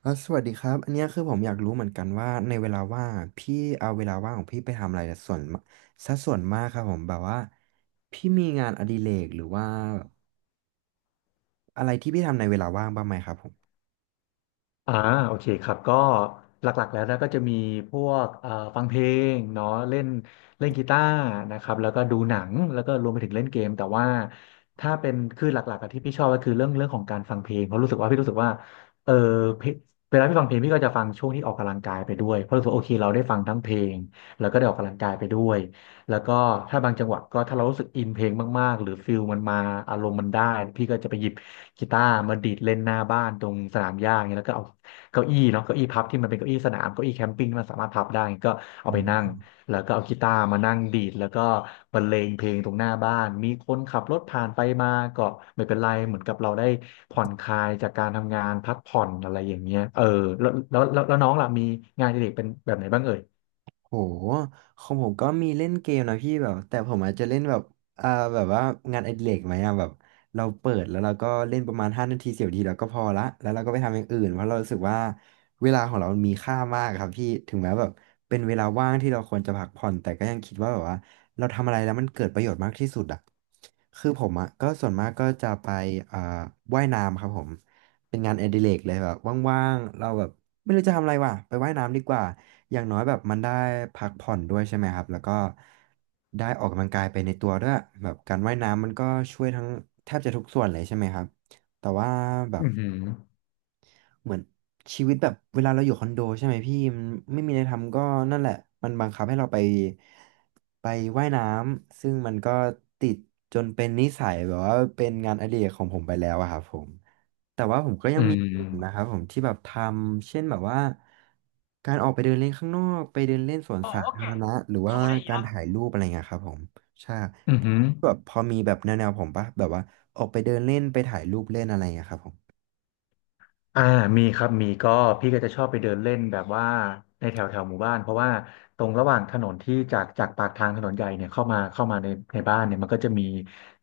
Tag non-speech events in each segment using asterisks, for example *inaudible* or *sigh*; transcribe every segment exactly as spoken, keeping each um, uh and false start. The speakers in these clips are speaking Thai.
เอ่ะสวัสดีครับอันเนี้ยคือผมอยากรู้เหมือนกันว่าในเวลาว่างอะพี่เอาเวลาว่างของพี่ไปทำอะไรส่วนซะส่วนมากครับผมแบบว่าพี่มีงานอดิเรกหรือว่าอะไรที่พี่ทำในเวลาว่างบ้างไหมครับผมอ่าโอเคครับก็หลักๆแล้วนะก็จะมีพวกเอ่อฟังเพลงเนาะเล่นเล่นกีตาร์นะครับแล้วก็ดูหนังแล้วก็รวมไปถึงเล่นเกมแต่ว่าถ้าเป็นคือหลักๆอะที่พี่ชอบก็คือเรื่องเรื่องของการฟังเพลงเพราะรู้สึกว่าพี่รู้สึกว่าเออเพลงเวลาพี่ฟังเพลงพี่ก็จะฟังช่วงที่ออกกำลังกายไปด้วยเพราะรู้สึกว่าโอเคเราได้ฟังทั้งเพลงแล้วก็ได้ออกกำลังกายไปด้วยแล้วก็ถ้าบางจังหวะก็ถ้าเรารู้สึกอินเพลงมากๆหรือฟิลมันมาอารมณ์มันได้พี่ก็จะไปหยิบกีตาร์มาดีดเล่นหน้าบ้านตรงสนามหญ้าอย่างเงี้ยแล้วก็เอา เก้าอี้เนาะเก้าอี้พับที่มันเป็นเก้าอี้สนามเก้าอี้แคมปิ้งที่มันสามารถพับได้ก็เอาอ่ไปนั่งา แล้วก็เอากีตาร์มานั่งดีดแล้วก็บรรเลงเพลงตรงหน้าบ้านมีคนขับรถผ่านไปมาก็ไม่เป็นไรเหมือนกับเราได้ผ่อนคลายจากการทำงานพักผ่อนอะไรอย่างเงี้ยเออแล้วแล้วแล้วแล้วน้องล่ะมีงานอดิเรกเป็นแบบไหนบ้างเอ่ยโหของผมก็มีเล่นเกมนะพี่แบบแต่ผมอาจจะเล่นแบบอ่าแบบว่างานอดิเรกไหมอ่ะแบบเราเปิดแล้วเราก็เล่นประมาณห้านาทีสิบนาทีเราก็พอละแล้วเราก็ไปทำอย่างอื่นเพราะเรารู้สึกว่าเวลาของเรามันมีค่ามากครับพี่ถึงแม้แบบเป็นเวลาว่างที่เราควรจะพักผ่อนแต่ก็ยังคิดว่าแบบว่าเราทำอะไรแล้วมันเกิดประโยชน์มากที่สุดอ่ะคือผมอ่ะก็ส่วนมากก็จะไปอ่าว่ายน้ำครับผม เป็นงานอดิเรกเลยแบบว่างๆ เราแบบไม่รู้จะทำอะไรว่ะไปว่ายน้ำดีกว่าอย่างน้อยแบบมันได้พักผ่อนด้วยใช่ไหมครับแล้วก็ได้ออกกำลังกายไปในตัวด้วยแบบการว่ายน้ำมันก็ช่วยทั้งแทบจะทุกส่วนเลยใช่ไหมครับแต่ว่าแบอืบ มอหือเหมือนชีวิตแบบเวลาเราอยู่คอนโดใช่ไหมพี่มันไม่มีอะไรทำก็นั่นแหละมันบังคับให้เราไปไปว่ายน้ำซึ่งมันก็ติดจนเป็นนิสัยแบบว่าเป็นงานอดิเรกของผมไปแล้วอะครับผมแต่ว่าผมก็ยัอืงมีอย่างอื่นนะมครับผมที่แบบทำเช่นแบบว่าการออกไปเดินเล่นข้างนอกไปเดินเล่นสวน어สา어ธา깨รณะหรือ소ว่า리การ야ถ่ายรูปอะไรเงี้ยครับผมใช่อือหือ แบบพอมีแบบแนวๆผมปะแบบว่าออกไปเดินเล่นไปถ่ายรูปเล่นอะไรเงี้ยครับผมอ่ามีครับมีก็พี่ก็จะชอบไปเดินเล่นแบบว่าในแถวแถวหมู่บ้านเพราะว่าตรงระหว่างถนนที่จากจากปากทางถนนใหญ่เนี่ยเข้ามาเข้ามาในในบ้านเนี่ยมันก็จะมี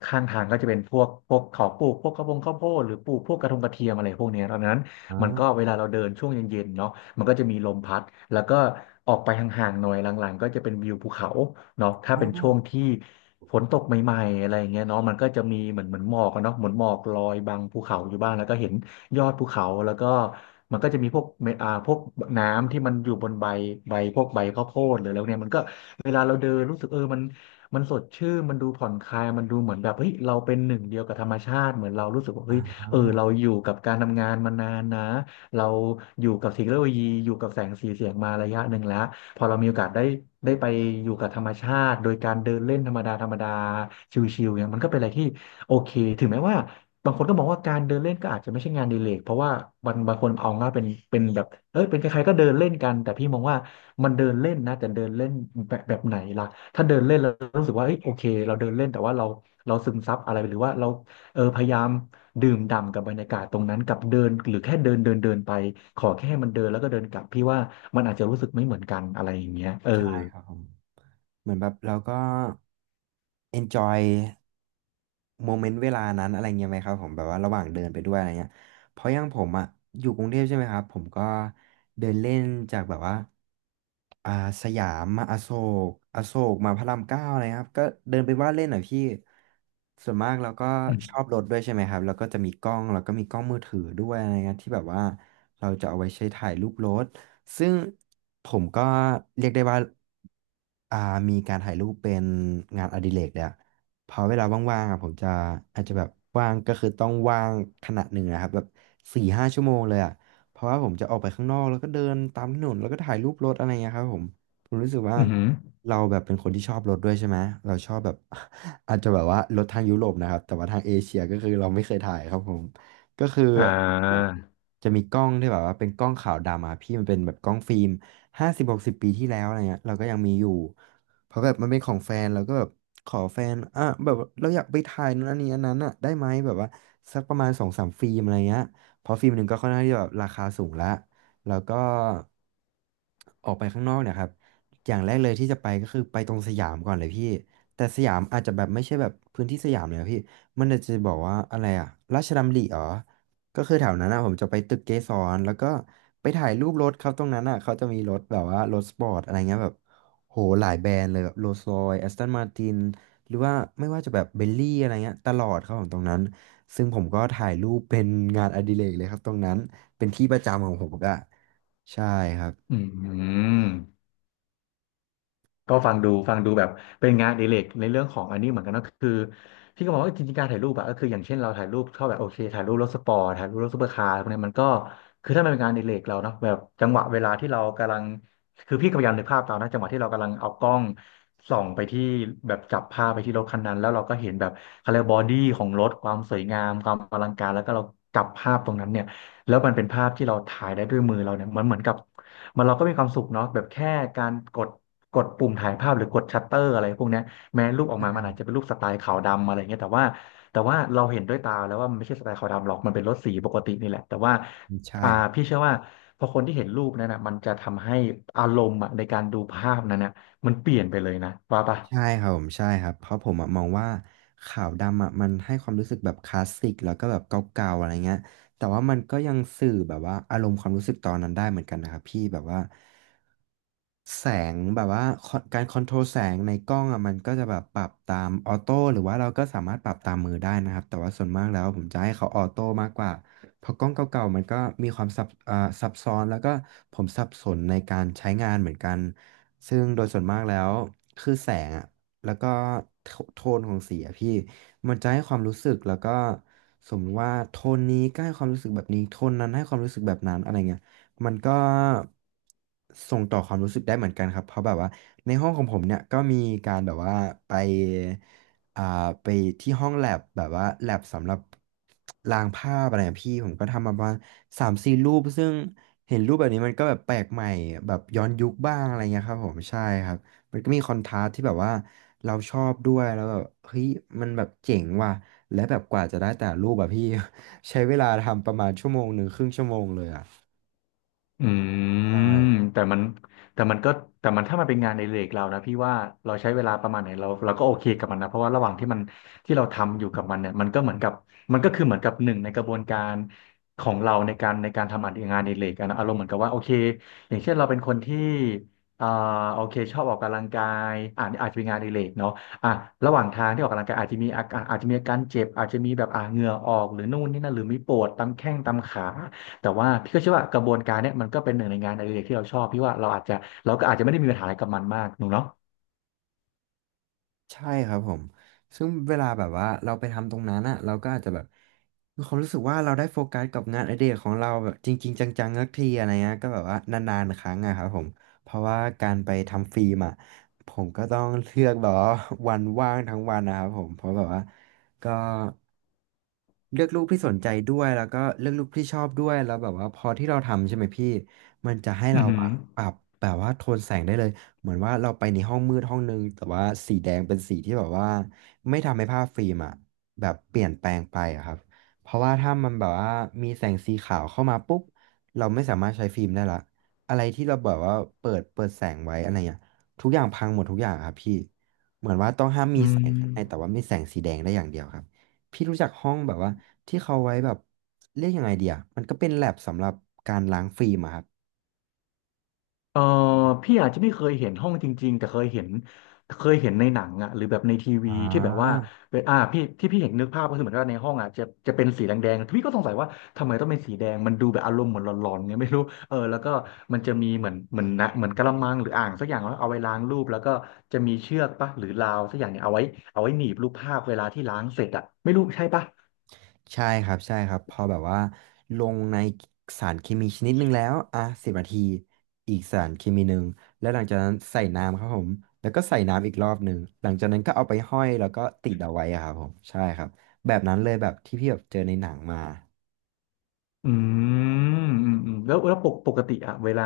ข้างทางก็จะเป็นพวกพวกเขาปลูกพวกกระบงข้าวโพดหรือปลูกพวกกระทงกระเทียมอะไรพวกเนี้ยดังนั้น มันก็อ่เวลาเราเดินช่วงเย็นๆเนาะมันก็จะมีลมพัดแล้วก็ออกไปห่างๆหน่อยหลังๆก็จะเป็นวิวภูเขาเนาะถ้าเป็นช่วงา ที่ฝนตกใหม่ๆอะไรอย่างเงี้ยเนาะมันก็จะมีเหมือนเหมือนหมอกอะเนาะเหมือนหมอกลอยบังภูเขาอยู่บ้างแล้วก็เห็นยอดภูเขาแล้วก็มันก็จะมีพวกเมอ่าพวกน้ำที่มันอยู่บนใบใบพวกใบข้าวโพดหรือแล้วเนี่ยมันก็เวลาเราเดินรู้สึกเออมันมันสดชื่นมันดูผ่อนคลายมันดูเหมือนแบบเฮ้ยเราเป็นหนึ่งเดียวกับธรรมชาติเหมือนเรารู้สึกว่าเฮ้ย เออเราอยู่กับการทำงานมานานนะเราอยู่กับเทคโนโลยีอยู่กับแสงสีเสียงมาระยะหนึ่งแล้วพอเรามีโอกาสได้ได้ไปอยู่กับธรรมชาติโดยการเดินเล่นธรรมดาธรรมดาชิลๆเนี่ยมันก็เป็นอะไรที่โอเคถึงแม้ว่าบางคนก็มองว่าการเดินเล่นก็อาจจะไม่ใช่งานอดีเลกเพราะว่าบางบางคนเอาง่ายเป็นเป็นแบบเอ้ยเป็นใครๆก็เดินเล่นกันแต่พี่มองว่ามันเดินเล่นนะแต่เดินเล่นแบบแบบไหนล่ะถ้าเดินเล่นแล้วรู้สึกว่าเอ้ยโอเคเราเดินเล่นแต่ว่าเราเราซึมซับอะไรหรือว่าเราเออพยายาม ดื่มด่ำกับบรรยากาศตรงนั้นกับเดินหรือแค่เดินเดินเดินไปขอแค่มันเดินแล้วก็เดินกลับพี่ว่ามันอาจจะรู้สึกไม่เหมือนกันอะไรอย่างเงี้ยเออใช่ครับผมเหมือนแบบเราก็ enjoy โมเมนต์เวลานั้นอะไรเงี้ยไหมครับผมแบบว่าระหว่างเดินไปด้วยอะไรเงี้ยเพราะอย่างผมอ่ะอยู่กรุงเทพใช่ไหมครับผมก็เดินเล่นจากแบบว่าอ่าสยามมาอโศกอโศกมาพระรามเก้าอะไรครับก็เดินไปว่าเล่นหน่อยพี่ส่วนมากเราก็อืชอมบรถด้วยใช่ไหมครับแล้วก็จะมีกล้องแล้วก็มีกล้องมือถือด้วยอะไรเงี้ยที่แบบว่าเราจะเอาไว้ใช้ถ่ายรูปรถซึ่งผมก็เรียกได้ว่าอ่ามีการถ่ายรูปเป็นงานอดิเรกแล้ว พอเวลาว่างๆอ่ะผมจะอาจจะแบบว่างก็คือต้องว่างขนาดหนึ่งนะครับแบบสี่ห้าชั่วโมงเลยอ่ะเพราะว่าผมจะออกไปข้างนอกแล้วก็เดินตามถนนแล้วก็ถ่ายรูปรถอะไรเงี้ยครับผมผมรู้สึกว่าอมอหือเราแบบเป็นคนที่ชอบรถด้วยใช่ไหมเราชอบแบบ *laughs* อาจจะแบบว่ารถทางยุโรปนะครับแต่ว่าทางเอเชียก็คือเราไม่เคยถ่ายครับผมก็คืออ่าจะมีกล้องที่แบบว่าเป็นกล้องขาวดำอะพี่มันเป็นแบบกล้องฟิล์มห้าสิบหกสิบปีที่แล้วอะไรเงี้ยเราก็ยังมีอยู่ เพราะแบบมันเป็นของแฟนเราก็แบบขอแฟนอ่ะแบบเราอยากไปถ่ายนั้นอันนี้อันนั้นอ่ะได้ไหมแบบว่าสักประมาณสองสามฟิล์มอะไรเงี้ยเพราะฟิล์มหนึ่งก็ค่อนข้างที่จะแบบราคาสูงละแล้วก็ออกไปข้างนอกเนี่ยครับอย่างแรกเลยที่จะไปก็คือไปตรงสยามก่อนเลยพี่แต่สยามอาจจะแบบไม่ใช่แบบพื้นที่สยามเลยอะพี่มันอาจจะบอกว่าอะไรอะราชดำริอ๋อก็คือแถวนั้นอ่ะผมจะไปตึกเกสรแล้วก็ไปถ่ายรูปรถครับตรงนั้นอ่ะเขาจะมีรถแบบว่ารถสปอร์ตอะไรเงี้ยแบบ โหหลายแบรนด์เลยแบบโรลส์รอยซ์แอสตันมาตินหรือว่าไม่ว่าจะแบบเบลลี่อะไรเงี้ยตลอดครับผมตรงนั้นซึ่งผมก็ถ่ายรูปเป็นงานอดิเรกเลยครับตรงนั้นเป็นที่ประจำของผมก็ใช่ครับอืม ก็ฟังดูฟังดูแบบเป็นงานอดิเรกในเรื่องของอันนี้เหมือนกันนะคือพี่ก็มองว่าจริงๆการถ่ายรูปอะก็คืออย่างเช่นเราถ่ายรูปชอบแบบโอเคถ่ายรูปรถสปอร์ตถ่ายรูปรถซูเปอร์คาร์พวกเนี้ยมันก็คือถ้ามันเป็นงานอดิเรกเราเนาะแบบจังหวะเวลาที่เรากำลังคือพี่ก็พยายามนึกภาพตามนะจังหวะที่เรากำลังเอากล้องส่องไปที่แบบจับภาพไปที่รถคันนั้นแล้วเราก็เห็นแบบเขาเรียกบอดี้ของรถความสวยงามความอลังการแล้วก็เราจับภาพตรงนั้นเนี่ยแล้วมันเป็นภาพที่เราถ่ายได้ด้วยมือเราเนี่ยมันเหมือนกับ มันเราก็มีความสุขเนาะแบบแค่การกดกดปุ่มถ่ายภาพหรือกดชัตเตอร์อะไรพวกเนี้ยแม้รูปออกมามันอาจจะเป็นรูปสไตล์ขาวดำอะไรเงี้ยแต่ว่าแต่ว่าเราเห็นด้วยตาแล้วว่ามันไม่ใช่สไตล์ขาวดำหรอกมันเป็นรถสีปกตินี่แหละแต่ว่าใช่ อ่าพี่เชื่อว่าพอคนที่เห็นรูปนั้นนะมันจะทำให้อารมณ์อะในการดูภาพนั้นนะมันเปลี่ยนไปเลยนะว่าปะ ใช่ครับผมใช่ครับเพราะผมอะมองว่าขาวดำอะมันให้ความรู้สึกแบบคลาสสิกแล้วก็แบบเก่าๆอะไรเงี้ยแต่ว่ามันก็ยังสื่อแบบว่าอารมณ์ความรู้สึกตอนนั้นได้เหมือนกันนะครับพี่แบบว่าแสงแบบว่าคอการคอนโทรลแสงในกล้องอะมันก็จะแบบปรับตามออโต้หรือว่าเราก็สามารถปรับตามมือได้นะครับแต่ว่าส่วนมากแล้วผมจะให้เขาออโต้มากกว่าเพราะกล้องเก่าๆมันก็มีความซับอ่าซับซ้อนแล้วก็ผมสับสนในการใช้งานเหมือนกัน ซึ่งโดยส่วนมากแล้วคือแสงอ่ะแล้วก็โทโทนของสีอะพี่มันจะให้ความรู้สึกแล้วก็สมมติว่าโทนนี้ก็ให้ความรู้สึกแบบนี้โทนนั้นให้ความรู้สึกแบบนั้นอะไรเงี้ยมันก็ส่งต่อความรู้สึกได้เหมือนกันครับเพราะแบบว่าในห้องของผมเนี่ยก็มีการแบบว่าไปอ่าไปที่ห้องแลบแบบว่าแลบสำหรับลางภาพอะไรอะพี่ผมก็ทำมาประมาณสามสี่รูปซึ่ง เห็นรูปแบบนี้มันก็แบบแปลกใหม่แบบย้อนยุคบ้างอะไรเงี้ยครับผมใช่ครับมันก็มีคอนทราสต์ที่แบบว่าเราชอบด้วยแล้วแบบเฮ้ยมันแบบเจ๋งว่ะและแบบกว่าจะได้แต่ละรูปแบบพี่ *laughs* ใช้เวลาทำประมาณชั่วโมงหนึ่งครึ่งชั่วโมงเลยอ่ะอืใมช่ แต่มันแต่มันก็แต่มันถ้ามันเป็นงานในเรกเรานะพี่ว่าเราใช้เวลาประมาณไหนเราเราก็โอเคกับมันนะเพราะว่าระหว่างที่มันที่เราทำอยู่กับมันเนี่ยมันก็เหมือนกับมันก็คือเหมือนกับหนึ่งในกระบวนการของเราในการในการทำงานในเรกอะนะอารมณ์เหมือนกับว่าโอเคอย่างเช่นเราเป็นคนที่อ่าโอเคชอบออกกำลังกายอ่าอาจจะเป็นงานในเรกเนาะอ่ะระหว่างทางที่ออกกำลังกายอาจจะมีอาการอาจจะมีอาการเจ็บอาจจะมีแบบอ่าเหงื่อออกหรือนู่นนี่นั่นหรือมีปวดตามแข้งตามขา แต่ว่าพี่ก็เชื่อว่ากระบวนการเนี้ยมันก็เป็นหนึ่งในงานอดิเรกที่เราชอบพี่ว่าเราอาจจะเราก็อาจจะไม่ได้มีปัญหาอะไรกับมันมากหนูเนาะใช่ครับผม ซึ่งเวลาแบบว่าเราไปทำตรงนั้นอะเราก็อาจจะแบบมีความรู้สึกว่าเราได้โฟกัสกับงานอดิเรกของเราแบบจริงๆจังๆสักทีอะไรเงี้ยก็แบบว่านานๆครั้งอะครับผมเพราะว่าการไปทำฟิล์มอะผมก็ต้องเลือกแบบว่า *laughs* วันว่างทั้งวันนะครับผมเพราะแบบว่าก็เลือกรูปที่สนใจด้วยแล้วก็เลือกรูปที่ชอบด้วยแล้วแบบว่าพอที่เราทำใช่ไหมพี่มันจะให้อืเราอหืออะปรับแบบว่าโทนแสงได้เลย เหมือนว่าเราไปในห้องมืดห้องนึงแต่ว่าสีแดงเป็นสีที่แบบว่าไม่ทำให้ภาพฟิล์มอะแบบเปลี่ยนแปลงไปอะครับเพราะว่าถ้ามันแบบว่ามีแสงสีขาวเข้ามาปุ๊บเราไม่สามารถใช้ฟิล์มได้ละอะไรที่เราแบบว่าเปิดเปิดแสงไว้อะไรเงี้ยทุกอย่างพังหมดทุกอย่างอะครับพี่เหมือนว่าต้องห้ามมีอืแสงข้างในแต่ม ว่ามีแสงสีแดงได้อย่างเดียวครับพี่รู้จักห้องแบบว่าที่เขาไว้แบบเรียกยังไงเดียมันก็เป็นแลบสำหรับการล้างฟิล์มอะครับเออพี่อาจจะไม่เคยเห็นห้องจริงๆแต่เคยเห็นเคยเห็นในหนังอ่ะหรือแบบในทีอ่วีที่แบบว่าา เป็นอ่าพี่ที่พี่เห็นนึกภาพก็คือเหมือนว่าในห้องอ่ะจะจะเป็นสีแดงๆพี่ก็สงสัยว่าทำไมต้องเป็นสีแดงมันดูแบบอารมณ์เหมือนหลอนๆไงไม่รู้เออแล้วก็มันจะมีเหมือนเหมือนนะเหมือนกะละมังหรืออ่างสักอย่างแล้วเอาไว้ล้างรูปแล้วก็จะมีเชือกปะหรือราวสักอย่างเนี่ยเอาไว้เอาไว้หนีบรูปภาพเวลาที่ล้างเสร็จอ่ะไม่รู้ใช่ปะ ใช่ครับใช่ครับพอแบบว่าลงในสารเคมีชนิดหนึ่งแล้วอ่ะสิบนาทีอีกสารเคมีหนึ่งแล้วหลังจากนั้นใส่น้ำครับผมแล้วก็ใส่น้ำอีกรอบหนึ่งหลังจากนั้นก็เอาไปห้อยแล้วก็ติดเอาไว้อะครับผมใช่ครับแบบนั้นเลยแบบที่พี่แบบเจอในหนังมา อืมอืมอืมแล้วแล้วปกปกติอะเวลา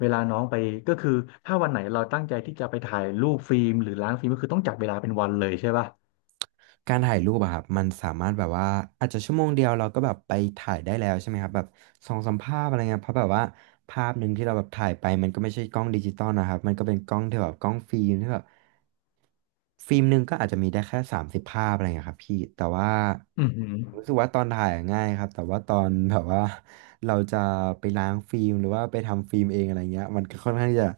เวลาน้องไปก็คือถ้าวันไหนเราตั้งใจที่จะไปถ่ายรูปฟิล์มหรือล้างฟิล์มก็คือต้องจัดเวลาเป็นวันเลยใช่ป่ะการถ่ายรูปอะครับมันสามารถแบบว่าอาจจะชั่วโมงเดียวเราก็แบบไปถ่ายได้แล้วใช่ไหมครับแบบสองสามภาพอะไรเงี้ยเพราะแบบว่าภาพหนึ่งที่เราแบบถ่ายไปมันก็ไม่ใช่กล้องดิจิตอลนะครับมันก็เป็นกล้องที่แบบกล้องฟิล์มที่แบบฟิล์มหนึ่งก็อาจจะมีได้แค่สามสิบภาพอะไรเงี้ยครับพี่แต่ว่าอืมอหือผมรู้สึกว่าตอนถ่ายอะง่ายครับแต่ว่าตอนแบบว่าเราจะไปล้างฟิล์มหรือว่าไปทำฟิล์มเองอะไรเงี้ยมันก็ค่อนข้างที่จะ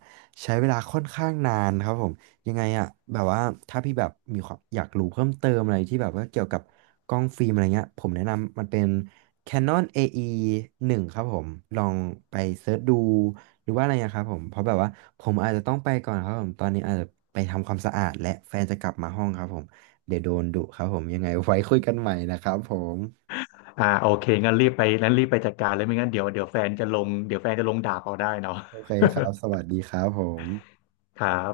ใช้เวลาค่อนข้างนานครับผม ยังไงอะแบบว่าถ้าพี่แบบมีความอยากรู้เพิ่มเติมอะไรที่แบบว่าเกี่ยวกับกล้องฟิล์มอะไรเงี้ยผมแนะนำมันเป็น Canon เอ อี วันครับผมลองไปเซิร์ชดูหรือว่าอะไรนะครับผมเพราะแบบว่าผมอาจจะต้องไปก่อนครับผมตอนนี้อาจจะไปทำความสะอาดและแฟนจะกลับมาห้องครับผมเดี๋ยวโดนดุครับผมยังไงไว้คุยกันใหม่นะครับผมอ่าโอเคงั้นรีบไปงั้นรีบไปจัดการเลยไม่งั้นเดี๋ยวเดี๋ยวแฟนจะลงเดี๋ยวแฟนจะลงด่าเอาได้เนาะ โอเคครับสวัสดีครับผม *laughs* ครับ